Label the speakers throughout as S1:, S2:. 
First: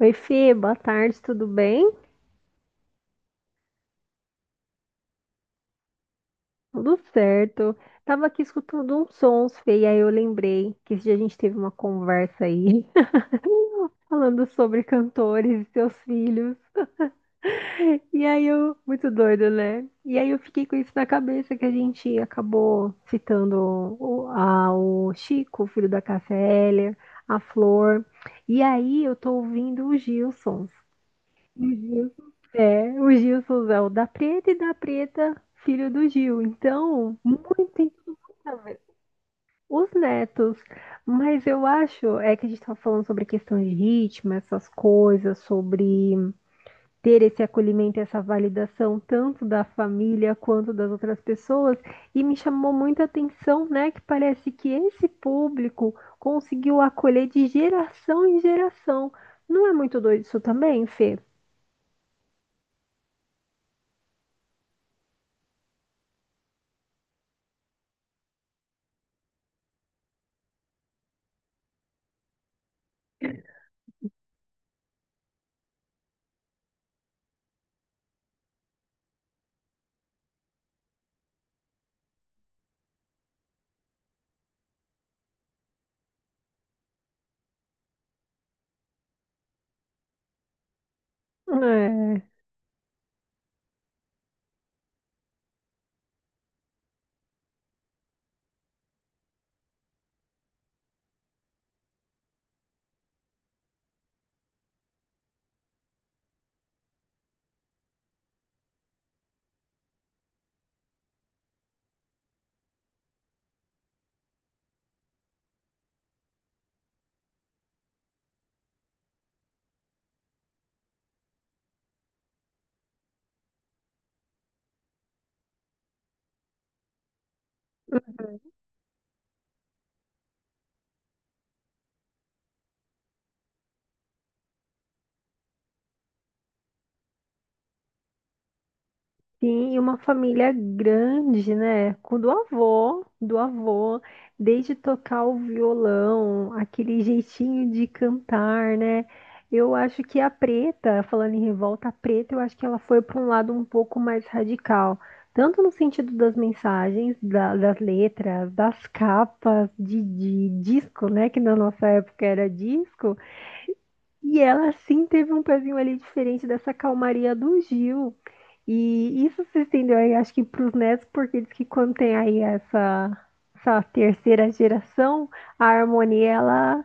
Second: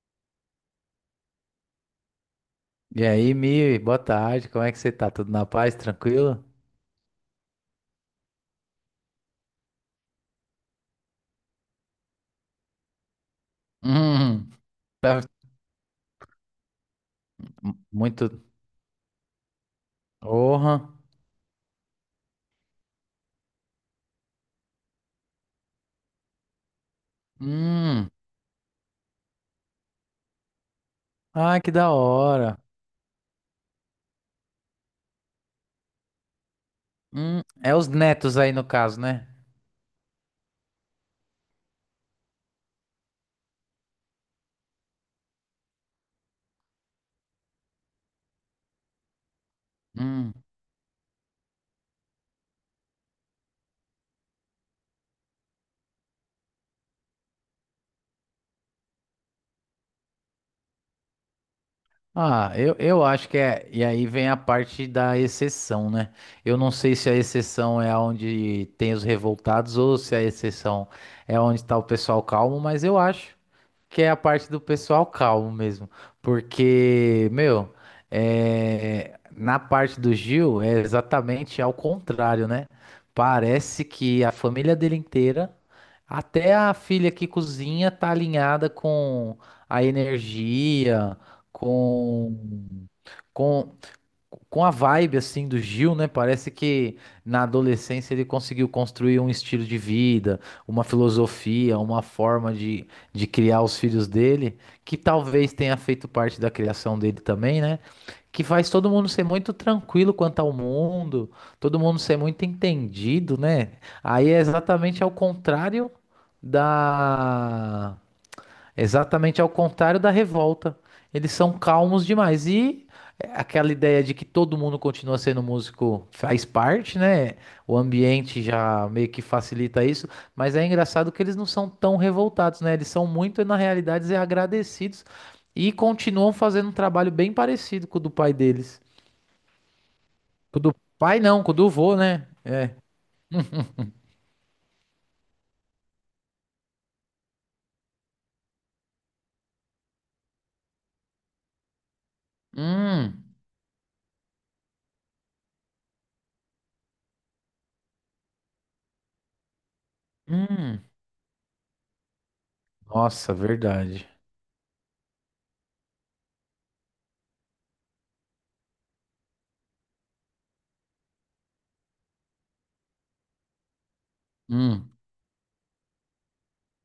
S1: Oi, Fê, boa tarde, tudo bem?
S2: E aí, Mi, boa tarde, como é que você tá? Tudo na paz, tranquilo?
S1: Tudo certo. Tava aqui escutando uns sons, Fê, e aí eu lembrei que esse dia a gente teve uma conversa aí, falando
S2: Hum,
S1: sobre
S2: tá.
S1: cantores e seus filhos. E
S2: Muito.
S1: aí eu, muito doido, né? E aí eu fiquei
S2: Orra.
S1: com isso na cabeça que a gente acabou citando o Chico, o filho da Cássia Eller, a Flor.
S2: Hum.
S1: E aí eu tô ouvindo o Gilson.
S2: Ah,
S1: O
S2: que da
S1: Gil,
S2: hora.
S1: o Gilson é o da Preta, filho do Gil. Então,
S2: Hum.
S1: muito
S2: É os netos aí no
S1: interessante.
S2: caso, né?
S1: Os netos. Mas eu acho, é que a gente estava falando sobre questão de ritmo, essas coisas, sobre ter esse acolhimento, essa validação, tanto da
S2: Hum.
S1: família quanto das outras pessoas, e me chamou muita atenção, né, que parece que esse público conseguiu acolher de geração em geração. Não é muito doido isso também, Fê?
S2: Ah, eu acho que é. E aí vem a parte da exceção, né? Eu não sei se a exceção é onde tem os revoltados ou se a exceção é onde tá o pessoal calmo, mas eu acho que é a parte do pessoal calmo mesmo. Porque, meu, é, na parte do Gil é exatamente ao contrário, né? Parece que a família dele inteira, até a filha que cozinha, tá alinhada com a energia,
S1: É,
S2: com, com com a vibe assim do Gil, né? Parece que na adolescência ele conseguiu construir um estilo de vida, uma filosofia, uma forma de criar os filhos dele, que talvez tenha feito parte da criação dele também, né? Que faz todo mundo ser muito tranquilo quanto ao mundo, todo mundo ser muito entendido, né? Aí é exatamente ao contrário da... Exatamente ao contrário da revolta. Eles são calmos demais. E aquela ideia de que todo mundo continua sendo músico faz parte, né? O ambiente já meio que facilita isso. Mas é engraçado que eles não são tão revoltados, né? Eles são muito, na realidade, agradecidos e continuam fazendo um trabalho bem parecido com o do pai deles.
S1: sim, e uma família
S2: Com o do pai não, com
S1: grande,
S2: o do
S1: né?
S2: vô,
S1: Com
S2: né?
S1: do avô, desde tocar o violão, aquele jeitinho de cantar, né? Eu acho que a Preta, falando em revolta, a Preta, eu acho que ela foi para
S2: Hum,
S1: um lado um pouco mais radical, tanto no sentido das mensagens, das letras, das capas de
S2: hum.
S1: disco, né? Que na nossa época era disco.
S2: Nossa, verdade.
S1: E ela sim teve um pezinho ali diferente dessa calmaria do Gil. E isso se estendeu aí, acho que para os netos, porque diz que quando tem aí essa terceira
S2: Hum.
S1: geração, a harmonia ela,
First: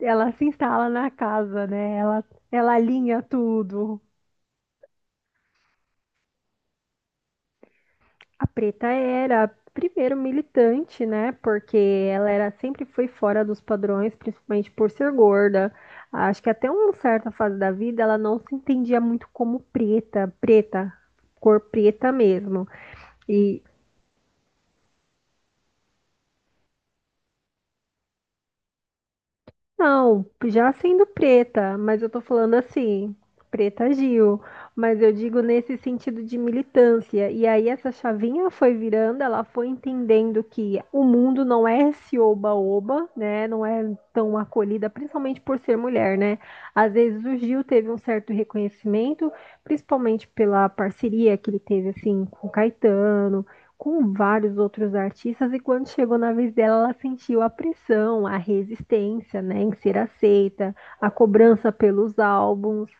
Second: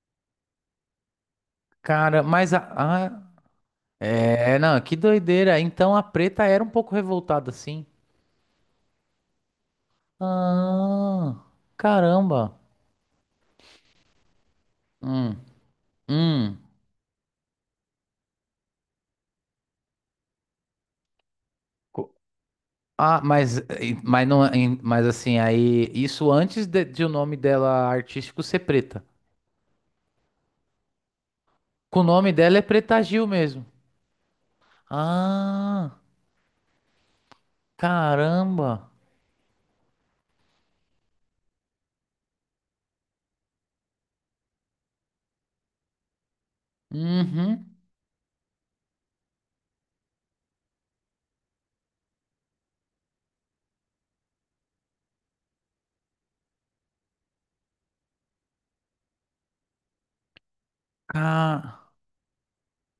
S1: ela se instala na casa, né?
S2: Cara,
S1: Ela,
S2: mas
S1: ela alinha tudo.
S2: é, não, que doideira. Então a preta era um pouco revoltada assim.
S1: A Preta era primeiro militante, né?
S2: Ah,
S1: Porque ela era
S2: caramba.
S1: sempre foi fora dos padrões, principalmente por ser
S2: Hum,
S1: gorda. Acho que
S2: hum.
S1: até uma certa fase da vida ela não se entendia muito como preta, preta, cor preta
S2: Co-
S1: mesmo.
S2: Ah, mas,
S1: E
S2: mas, não, mas assim, aí, isso antes de o nome dela artístico ser preta.
S1: Não, já sendo preta, mas
S2: Com o
S1: eu tô
S2: nome
S1: falando
S2: dela é Preta
S1: assim,
S2: Gil mesmo.
S1: Preta Gil, mas eu digo nesse
S2: Ah,
S1: sentido de militância. E aí essa chavinha foi
S2: caramba.
S1: virando, ela foi entendendo que o mundo não é esse oba-oba, né? Não é tão acolhida, principalmente por ser mulher, né? Às vezes o Gil
S2: Uhum.
S1: teve um certo reconhecimento, principalmente pela parceria que ele teve assim com o Caetano com vários outros artistas, e quando chegou na vez dela, ela sentiu a pressão, a resistência, né, em ser aceita, a cobrança
S2: Ah,
S1: pelos álbuns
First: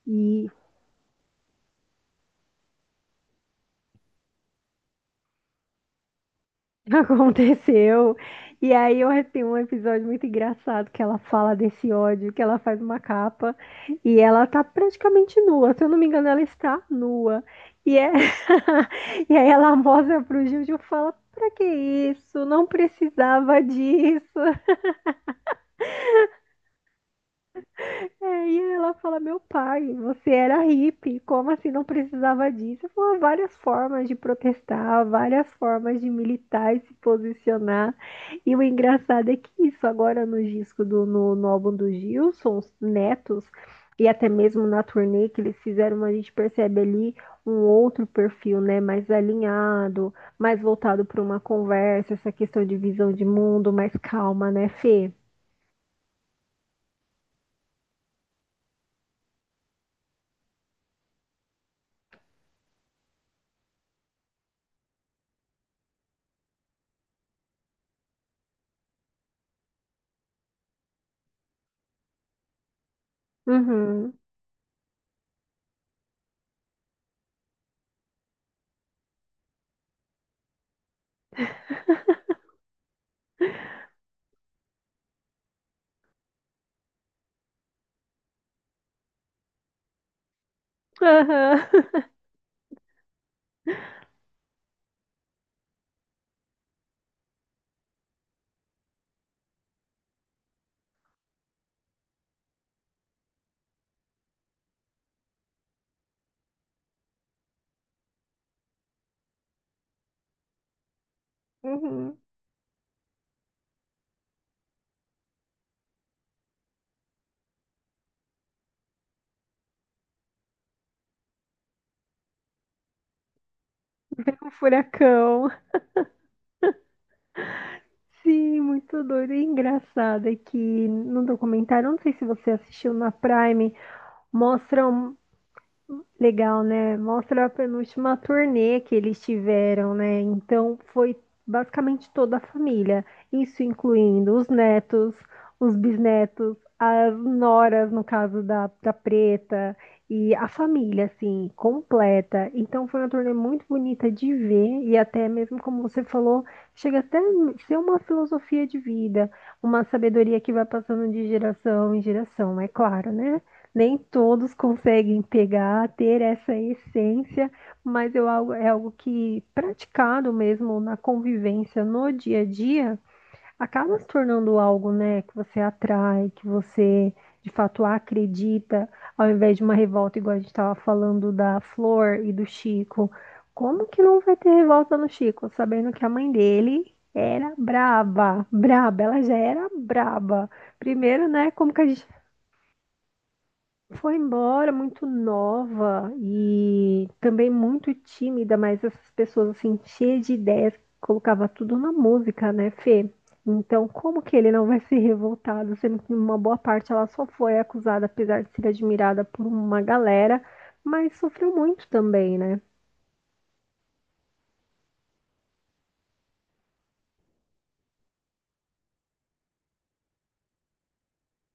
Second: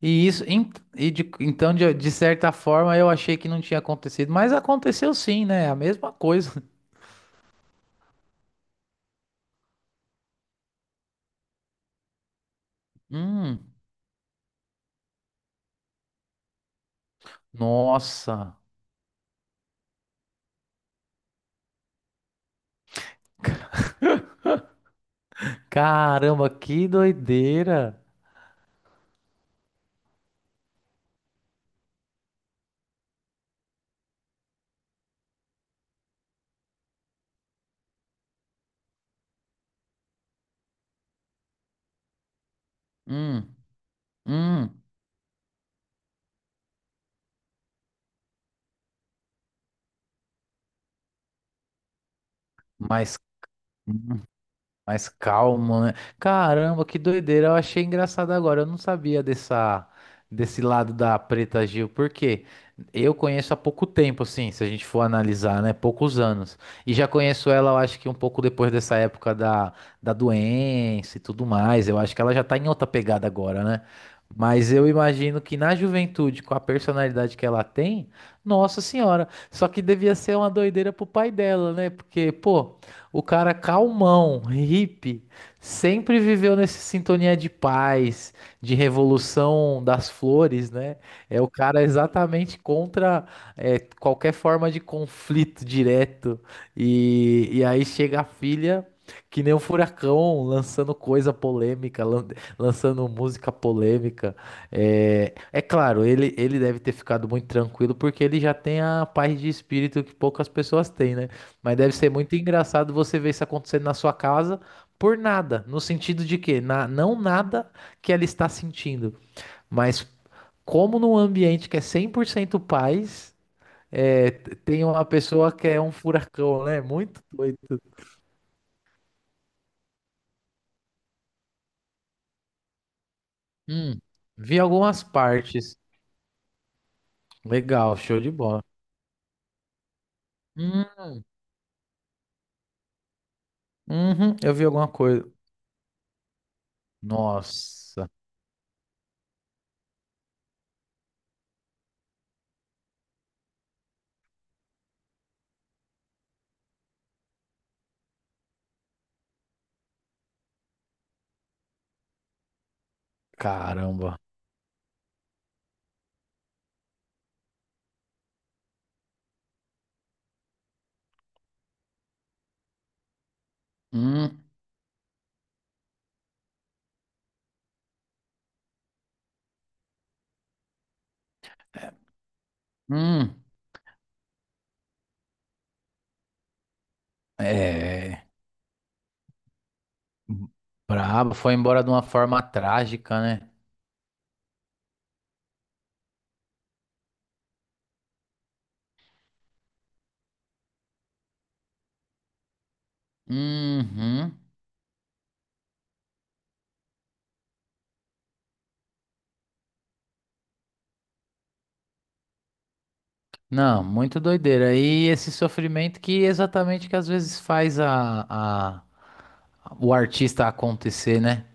S2: e isso,
S1: e
S2: e então, de certa forma, eu achei que não tinha acontecido, mas aconteceu sim, né? A mesma coisa.
S1: aconteceu. E aí eu tem um episódio muito engraçado que ela fala desse ódio, que ela faz uma capa
S2: Hum.
S1: e ela tá praticamente nua, se eu não me engano, ela está nua. E, é...
S2: Nossa,
S1: e aí ela mostra pro Gil e fala, pra que isso? Não precisava disso.
S2: caramba, que doideira.
S1: É, e ela fala, meu pai, você era hippie, como assim não precisava disso? Eu falo, "Ah, várias formas de protestar, várias formas de militar e se posicionar." E o engraçado é que isso agora no disco do no, no álbum do Gilson, os Netos,
S2: Hum,
S1: e até mesmo
S2: hum,
S1: na turnê que eles fizeram, a gente percebe ali um outro perfil, né? Mais alinhado, mais voltado para uma conversa, essa questão de visão
S2: mas,
S1: de mundo, mais calma, né,
S2: mais
S1: Fê?
S2: calmo, né? Caramba, que doideira. Eu achei engraçado agora. Eu não sabia dessa, desse lado da Preta Gil, porque eu conheço há pouco tempo, assim, se a gente for analisar, né? Poucos anos. E já conheço ela, eu acho que um pouco depois dessa época da, da doença e tudo mais. Eu acho que ela já tá em outra pegada agora, né?
S1: Uhum.
S2: Mas eu imagino que na juventude, com a personalidade que ela tem, nossa senhora, só que devia ser uma doideira pro pai dela, né? Porque, pô. O cara calmão, hippie, sempre viveu nessa sintonia de paz, de revolução das flores, né? É o cara
S1: Aham.
S2: exatamente contra é, qualquer forma de conflito direto. E aí chega a filha, que nem um furacão, lançando coisa polêmica, lançando música polêmica. É, é claro, ele deve ter ficado muito tranquilo, porque ele já tem a paz de espírito que poucas pessoas têm, né? Mas deve ser
S1: Uhum.
S2: muito engraçado você ver isso acontecendo na sua casa por nada, no sentido de que na, não nada que ela está sentindo, mas como num ambiente que é 100% paz, é,
S1: Um
S2: tem uma
S1: furacão.
S2: pessoa que é um furacão, né? Muito doido.
S1: Sim, muito doido, e é engraçado é que no documentário, não sei se você assistiu na Prime,
S2: Hum, vi algumas
S1: mostram.
S2: partes.
S1: Legal, né? Mostra a
S2: Legal,
S1: penúltima
S2: show de bola.
S1: turnê que eles tiveram, né? Então
S2: Hum,
S1: foi basicamente toda a família, isso incluindo
S2: uhum,
S1: os
S2: eu vi alguma
S1: netos,
S2: coisa.
S1: os bisnetos, as noras, no
S2: Nossa,
S1: caso da, da Preta, e a família, assim, completa. Então foi uma turnê muito bonita de ver, e até mesmo como você falou, chega até a ser uma filosofia de vida, uma sabedoria que vai passando de geração em geração, é claro, né? Nem
S2: caramba.
S1: todos conseguem pegar, ter essa essência, mas eu, algo- é algo que, praticado mesmo na convivência, no dia a dia, acaba se
S2: Hum,
S1: tornando algo, né, que você atrai, que você de fato acredita, ao invés de uma revolta, igual a gente estava falando da Flor e do Chico.
S2: hum.
S1: Como que não vai ter revolta no Chico, sabendo que a mãe dele era
S2: É.
S1: braba, braba, ela já era braba. Primeiro,
S2: Brabo,
S1: né,
S2: foi
S1: como que
S2: embora
S1: a
S2: de uma
S1: gente
S2: forma trágica, né?
S1: foi embora muito nova e também muito tímida, mas essas pessoas assim, cheias de ideias, colocava tudo na música, né, Fê? Então, como
S2: Uhum.
S1: que ele não vai ser revoltado, sendo que uma boa parte ela só foi acusada, apesar de ser admirada por uma galera, mas sofreu muito também, né?
S2: Não, muito doideira. E esse sofrimento que exatamente que às vezes faz a- o artista acontecer, né?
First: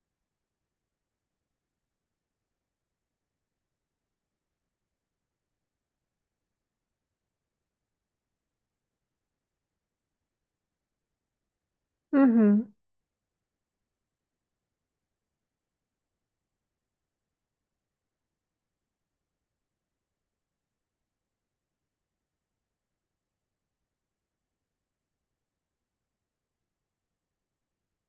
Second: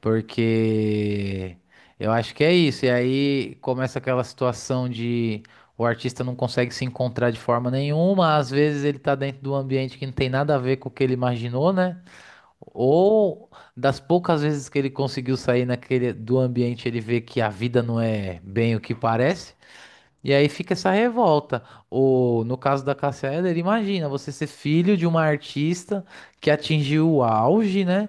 S2: Porque eu acho que é isso. E aí começa aquela situação de o artista não consegue se encontrar de forma nenhuma. Às vezes ele tá dentro de um ambiente que não tem nada a ver com o que ele imaginou, né?
S1: Uhum,
S2: Ou das poucas vezes que ele conseguiu sair naquele do ambiente, ele vê que a vida não é bem o que parece. E aí fica essa revolta. Ou, no caso da Cássia Eller, imagina você ser filho de uma artista que atingiu o auge, né?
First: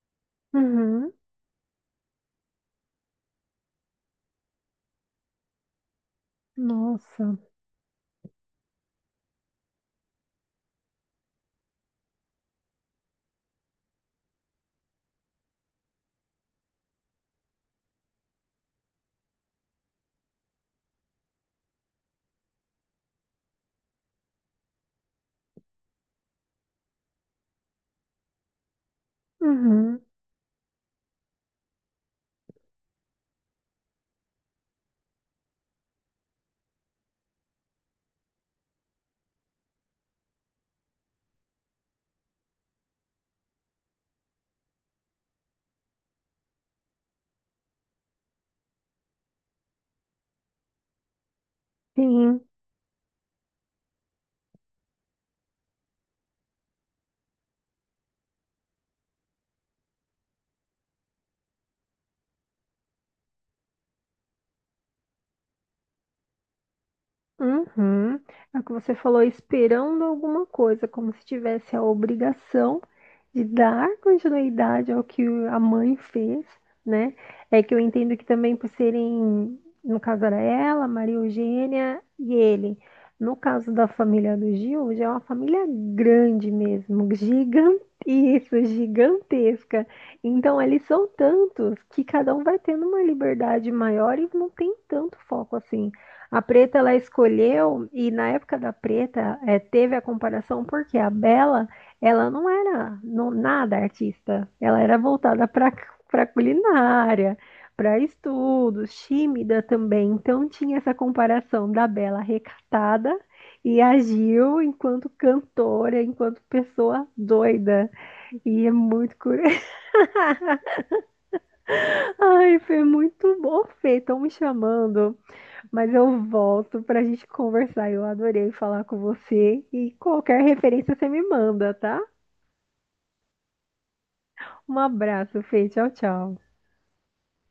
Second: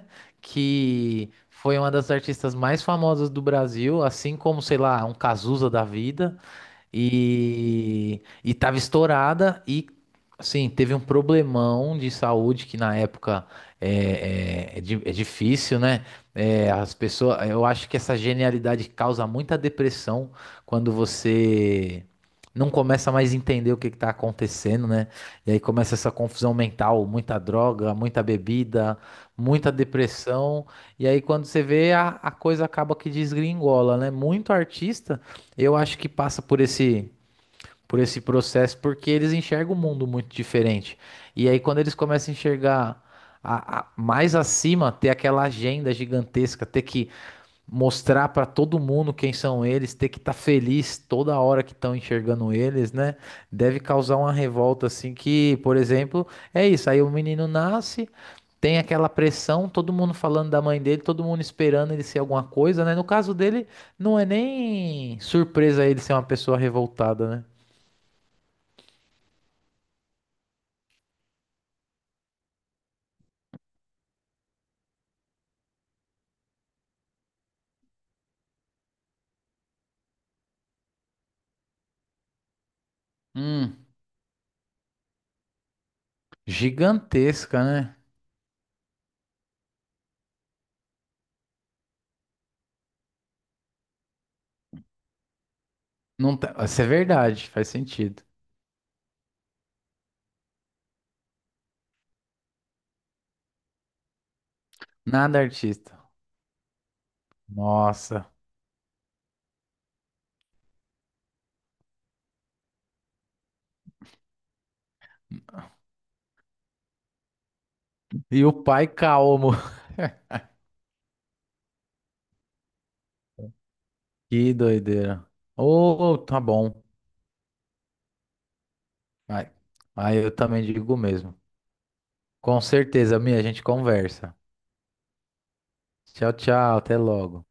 S1: uhum,
S2: Que foi uma das artistas mais famosas do Brasil, assim como, sei lá, um Cazuza da vida.
S1: nossa,
S2: E tava estourada e, assim, teve um problemão de saúde que na época é difícil, né? É, as pessoas, eu acho que essa genialidade causa muita depressão quando você não começa mais a entender o que que tá acontecendo, né? E aí começa essa confusão mental, muita droga, muita bebida, muita
S1: uhum,
S2: depressão. E aí quando você vê, a coisa acaba que desgringola, né? Muito artista eu acho que passa por por esse processo porque eles enxergam o mundo muito diferente. E aí, quando eles começam a enxergar mais acima, ter aquela agenda gigantesca, ter que mostrar pra todo mundo quem são eles, ter que estar feliz toda hora que estão
S1: sim.
S2: enxergando eles, né? Deve causar uma revolta assim que, por exemplo, é isso, aí o menino nasce, tem aquela pressão, todo mundo falando da mãe dele, todo mundo esperando ele ser alguma coisa, né? No caso dele, não é nem surpresa ele ser uma pessoa revoltada, né?
S1: Uhum. É o que você falou, esperando alguma coisa, como se tivesse a obrigação de dar continuidade ao que a mãe fez, né? É que eu entendo que também por serem, no caso era ela, Maria Eugênia e ele. No caso
S2: Hum.
S1: da família do Gil, já é uma família grande mesmo,
S2: Gigantesca,
S1: gigante,
S2: né?
S1: isso, gigantesca. Então, eles são tantos que cada um vai tendo uma liberdade maior e não tem tanto foco assim.
S2: Não
S1: A
S2: tá-
S1: Preta
S2: Isso é
S1: ela
S2: verdade, faz
S1: escolheu, e
S2: sentido.
S1: na época da Preta teve a comparação, porque a Bela ela não era nada artista, ela era
S2: Nada
S1: voltada para
S2: artista.
S1: para culinária, para
S2: Nossa.
S1: estudos, tímida também. Então tinha essa comparação da Bela recatada e a Gil enquanto cantora, enquanto pessoa doida.
S2: E o
S1: E é
S2: pai
S1: muito
S2: calmo.
S1: curioso. Ai, foi muito bom, Fê, estão me
S2: Que
S1: chamando.
S2: doideira.
S1: Mas
S2: Ô,
S1: eu
S2: tá
S1: volto
S2: bom.
S1: pra gente conversar. Eu adorei falar com
S2: Aí,
S1: você. E
S2: aí eu
S1: qualquer
S2: também digo
S1: referência
S2: o
S1: você me
S2: mesmo.
S1: manda, tá?
S2: Com certeza, minha, a gente conversa.
S1: Um abraço, Fê. Tchau,
S2: Tchau,
S1: tchau.
S2: tchau, até logo.